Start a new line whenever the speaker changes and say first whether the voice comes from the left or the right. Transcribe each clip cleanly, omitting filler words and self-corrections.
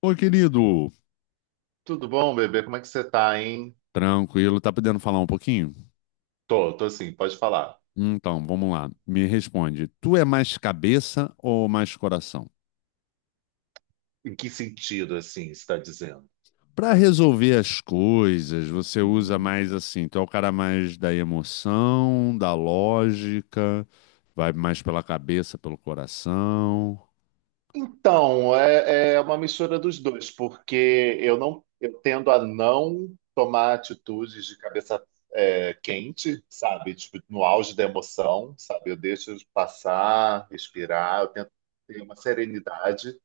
left: Oi, querido.
right: Tudo bom, bebê? Como é que você tá, hein?
left: Tranquilo, tá podendo falar um pouquinho?
right: Tô assim, pode falar.
left: Então, vamos lá. Me responde. Tu é mais cabeça ou mais coração?
right: Em que sentido, assim, você está dizendo?
left: Pra resolver as coisas, você usa
right: Hum.
left: mais assim, tu é o cara mais da emoção, da lógica, vai mais pela cabeça, pelo coração.
right: Então, é uma mistura dos dois, porque eu tendo a não tomar atitudes de cabeça quente, sabe? Tipo, no auge da emoção, sabe? Eu deixo passar, respirar, eu tento ter uma serenidade.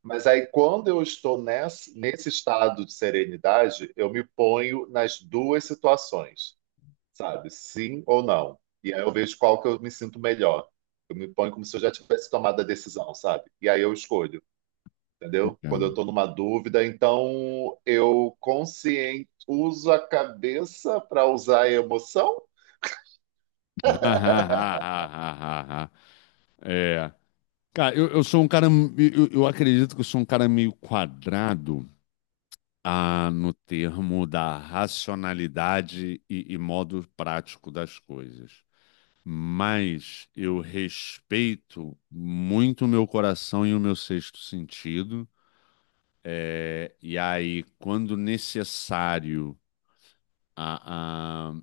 right: Mas aí, quando eu estou nessa, nesse estado de serenidade, eu me ponho nas duas situações, sabe? Sim ou não. E aí eu vejo qual que eu me sinto melhor. Eu me ponho como se eu já tivesse tomado a decisão, sabe? E aí eu escolho, entendeu? Quando eu
left: Entendo.
right: estou numa dúvida, então eu consciente uso a cabeça para usar a emoção?
left: É. Cara, eu sou um cara. Eu acredito que eu sou um cara meio quadrado. Ah, no termo da racionalidade e modo prático das coisas. Mas eu respeito muito o meu coração e o meu sexto sentido. É, e aí, quando necessário a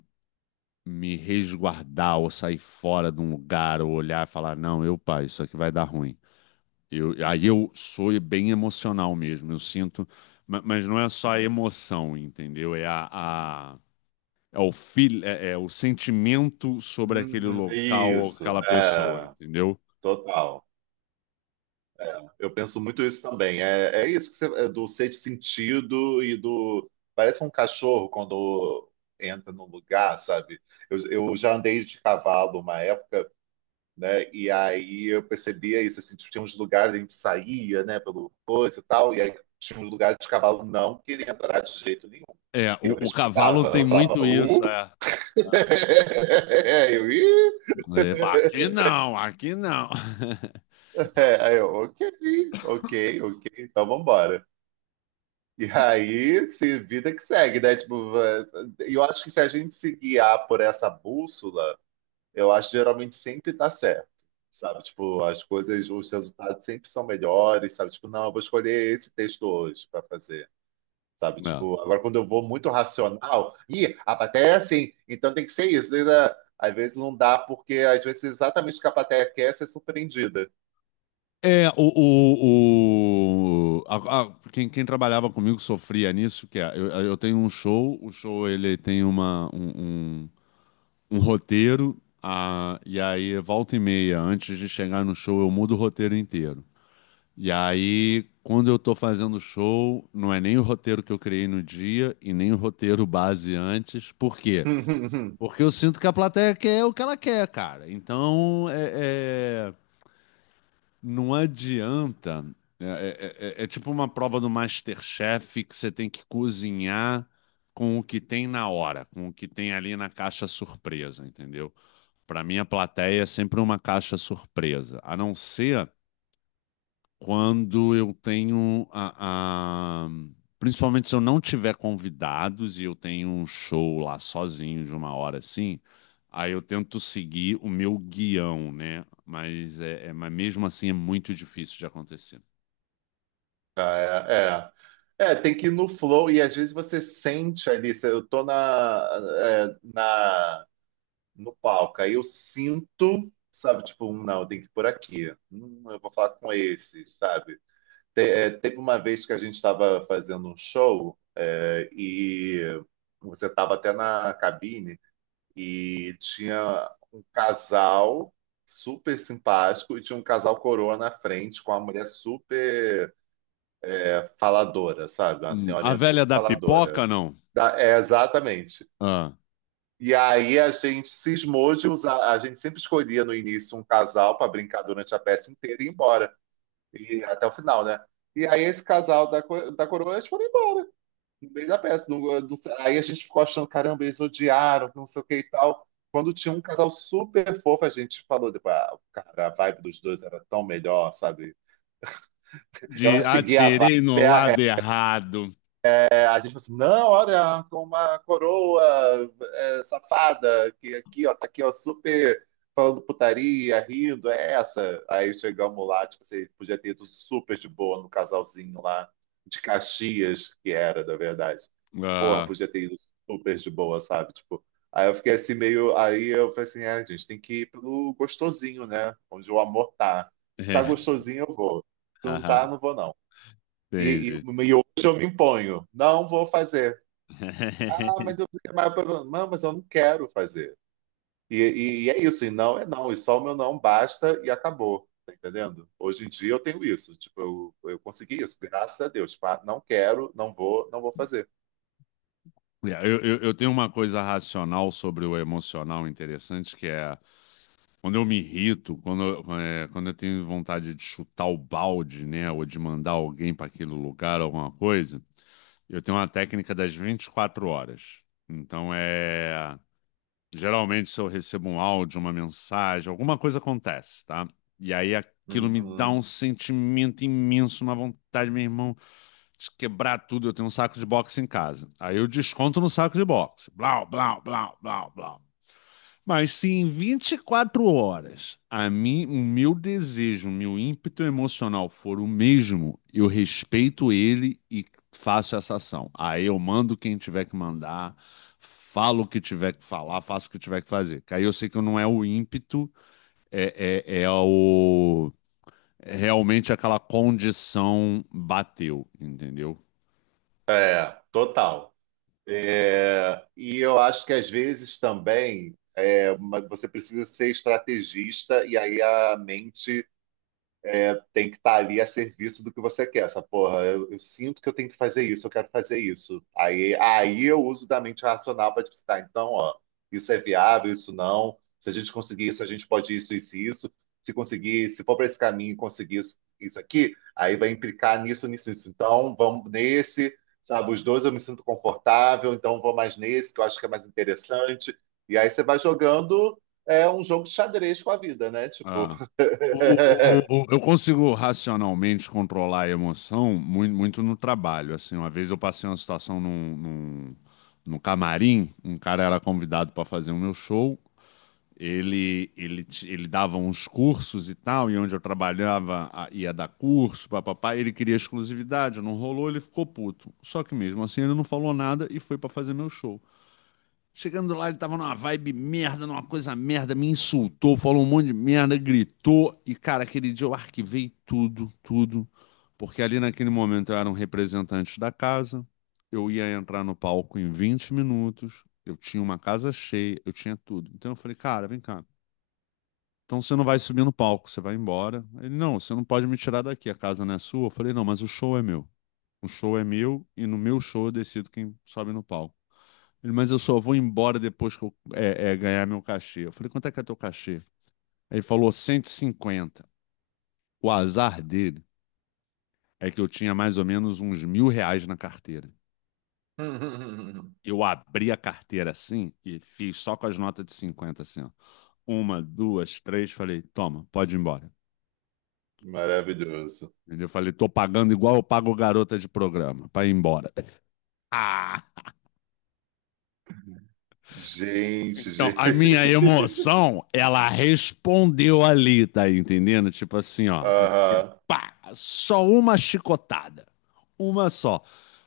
left: me resguardar ou sair fora de um lugar ou olhar e falar, não, eu, pai, isso aqui vai dar ruim. Aí eu sou bem emocional mesmo. Eu sinto, mas não é só a emoção, entendeu? É o feel, é o sentimento sobre aquele
right: Uhum.
left: local ou
right: Isso,
left: aquela pessoa,
right: é,
left: entendeu?
right: total. Eu penso muito isso também. É isso que você, é do sexto sentido e do. Parece um cachorro quando entra num lugar, sabe? Eu já andei de cavalo uma época, né? E aí eu percebia isso, assim, tipo, tinha uns lugares, a gente saía, né, pelo coisa e tal, e aí tinha uns lugares que o cavalo não queria entrar de jeito nenhum.
left: É,
right: E eu
left: o cavalo
right: respirava,
left: tem
right: eu falava,
left: muito isso, é.
right: eu, Ih!
left: É, pá, aqui não, aqui não.
right: Ok, ok, ok, então vambora. E aí, se vida que segue, né? Eh, eu acho que se a gente se guiar por essa bússola, eu acho que geralmente sempre dá certo, sabe? Tipo, as coisas, os resultados sempre são melhores, sabe? Tipo, não, eu vou escolher esse texto hoje para fazer, sabe? Tipo, agora quando eu vou muito racional, ih, a plateia é assim, então tem que ser isso, né? Às vezes não dá, porque às vezes exatamente o que a plateia quer é ser surpreendida.
left: É. Quem trabalhava comigo sofria nisso, que é, eu tenho um show, o show ele tem um roteiro, ah, e aí volta e meia, antes de chegar no show, eu mudo o roteiro inteiro. E aí, quando eu tô fazendo show, não é nem o roteiro que eu criei no dia e nem o roteiro base antes. Por quê? Porque eu sinto que a plateia quer o que ela quer, cara. Então, não adianta. É, é tipo uma prova do MasterChef que você tem que cozinhar com o que tem na hora, com o que tem ali na caixa surpresa, entendeu? Pra mim, a plateia é sempre uma caixa surpresa, a não ser quando eu tenho Principalmente se eu não tiver convidados e eu tenho um show lá sozinho de uma hora assim, aí eu tento seguir o meu guião, né? Mas, mas mesmo assim é muito difícil de acontecer.
right: Ah, É, tem que ir no flow e às vezes você sente ali, se eu tô na, é, na no palco. Aí eu sinto, sabe, tipo, não, tem que ir por aqui. Eu vou falar com esses, sabe? Teve uma vez que a gente estava fazendo um show, e você estava até na cabine e tinha um casal super simpático e tinha um casal coroa na frente com uma mulher super faladora, sabe? Uma
left: A
right: senhorinha
left: velha
right: super
left: da
right: faladora.
left: pipoca, não?
right: Exatamente.
left: Ah.
right: E aí a gente cismou de usar, a gente sempre escolhia no início um casal para brincar durante a peça inteira e ir embora, e até o final, né? E aí esse casal da coroa, eles foram embora no meio da peça. Não- não sei- aí a gente ficou achando, caramba, eles odiaram, não sei o que e tal. Quando tinha um casal super fofo, a gente falou depois, ah, cara, a vibe dos dois era tão melhor, sabe? Eu
left: De
right: segui a vibe,
left: atirei no lado errado.
right: a gente fala assim, não, olha, com uma coroa safada, que aqui, ó, tá aqui, ó, super falando putaria, rindo, é essa. Aí chegamos lá, tipo, você podia ter ido super de boa no casalzinho lá, de Caxias, que era, na verdade. Porra,
left: Ah,
right: podia ter ido super de boa, sabe? Tipo, aí eu fiquei assim meio. Aí eu falei assim, gente, tem que ir pelo gostosinho, né? Onde o amor tá. Se tá
left: é.
right: gostosinho, eu vou. Se não tá, não vou, não. E,
left: Entendi.
right: e hoje eu me imponho, não vou fazer. Ah, mas, mas eu não quero fazer. E é isso, e não é não, e só o meu não basta e acabou. Tá entendendo? Hoje em dia eu tenho isso. Tipo, eu consegui isso, graças a Deus. Pá, não quero, não vou, não vou fazer.
left: É, eu tenho uma coisa racional sobre o emocional interessante, que é quando eu me irrito, quando eu tenho vontade de chutar o balde, né, ou de mandar alguém para aquele lugar, alguma coisa, eu tenho uma técnica das 24 horas. Então é. Geralmente, se eu recebo um áudio, uma mensagem, alguma coisa acontece, tá? E aí aquilo me dá um
right: Uhum.
left: sentimento imenso, uma vontade, meu irmão, de quebrar tudo. Eu tenho um saco de boxe em casa. Aí eu desconto no saco de boxe. Blau, blau, blau, blau, blau. Mas se em 24 horas a mim, o meu desejo, o meu ímpeto emocional for o mesmo, eu respeito ele e faço essa ação. Aí eu mando quem tiver que mandar, falo o que tiver que falar, faço o que tiver que fazer. Que aí eu sei que não é o ímpeto, é o é realmente aquela condição bateu, entendeu?
right: É, total. É, e eu acho que às vezes também você precisa ser estrategista e aí a mente tem que estar ali a serviço do que você quer. Essa porra, eu sinto que eu tenho que fazer isso, eu quero fazer isso. Aí eu uso da mente racional para tipo, assim, tá, então, ó, isso é viável, isso não. Se a gente conseguir isso, a gente pode isso, isso e isso. Se conseguir, se for para esse caminho e conseguir isso, isso aqui, aí vai implicar nisso, nisso, nisso. Então, vamos nesse, sabe? Os dois eu me sinto confortável, então vou mais nesse, que eu acho que é mais interessante. E aí você vai jogando é um jogo de xadrez com a vida, né? Tipo,
left: Ah. Eu consigo racionalmente controlar a emoção muito, muito no trabalho. Assim, uma vez eu passei uma situação num camarim, um cara era convidado para fazer o meu show. Ele dava uns cursos e tal, e onde eu trabalhava ia dar curso, papapá. Ele queria exclusividade, não rolou, ele ficou puto. Só que mesmo assim ele não falou nada e foi para fazer meu show. Chegando lá, ele tava numa vibe merda, numa coisa merda, me insultou, falou um monte de merda, gritou. E, cara, aquele dia eu arquivei tudo, tudo. Porque ali naquele momento eu era um representante da casa, eu ia entrar no palco em 20 minutos, eu tinha uma casa cheia, eu tinha tudo. Então eu falei, cara, vem cá. Então você não vai subir no palco, você vai embora. Ele, não, você não pode me tirar daqui, a casa não é sua. Eu falei, não, mas o show é meu. O show é meu e no meu show eu decido quem sobe no palco. Ele, mas eu só vou embora depois que eu ganhar meu cachê. Eu falei, quanto é que é teu cachê? Ele falou, 150. O azar dele é que eu tinha mais ou menos uns 1.000 reais na carteira. Eu abri a carteira assim e fiz só com as notas de 50 assim, ó. Uma, duas, três, falei, toma, pode ir embora.
right: maravilhoso.
left: Entendeu? Eu falei, tô pagando igual eu pago garota de programa, pra ir embora. Ah!
right: Gente,
left: Então,
right: gente.
left: a minha emoção, ela respondeu ali, tá entendendo? Tipo assim, ó, aqui, ó,
right: Aham.
left: pá, só uma chicotada, uma só.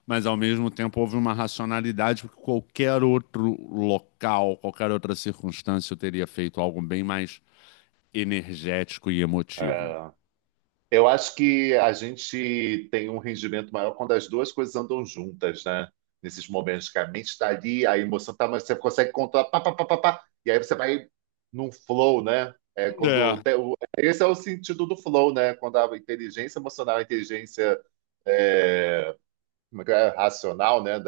left: Mas ao mesmo tempo houve uma racionalidade, porque qualquer outro local, qualquer outra circunstância, eu teria feito algo bem mais energético e emotivo.
right: É. Eu acho que a gente tem um rendimento maior quando as duas coisas andam juntas, né? Nesses momentos que a mente está ali, a emoção está, mas você consegue controlar, pá, pá, pá, pá, pá, e aí você vai num flow, né? É quando
left: É,
right: tem esse é o sentido do flow, né? Quando a inteligência emocional, a inteligência é, como é que é? Racional, né?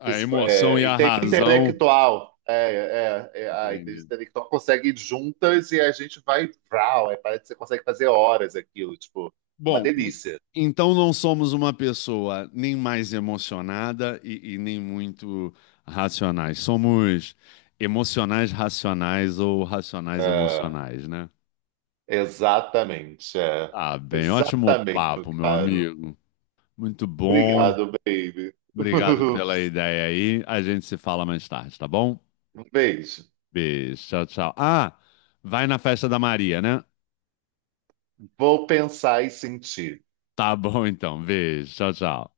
left: a
right: psico-
left: emoção e
right: é,
left: a razão,
right: Intelectual. A inteligência
left: entende?
right: intelectual consegue ir juntas e a gente vai. Vrau, aí parece que você consegue fazer horas aquilo. Tipo, é uma
left: Bom,
right: delícia.
left: então não somos uma pessoa nem mais emocionada e nem muito racionais. Somos emocionais racionais ou racionais
right: É,
left: emocionais, né?
right: exatamente. É.
left: Tá bem, ótimo
right: Exatamente, meu
left: papo, meu
right: caro.
left: amigo. Muito bom.
right: Obrigado, baby.
left: Obrigado pela ideia aí. A gente se fala mais tarde, tá bom?
right: Um beijo.
left: Beijo, tchau, tchau. Ah, vai na festa da Maria, né?
right: Vou pensar e sentir.
left: Tá bom então. Beijo, tchau, tchau.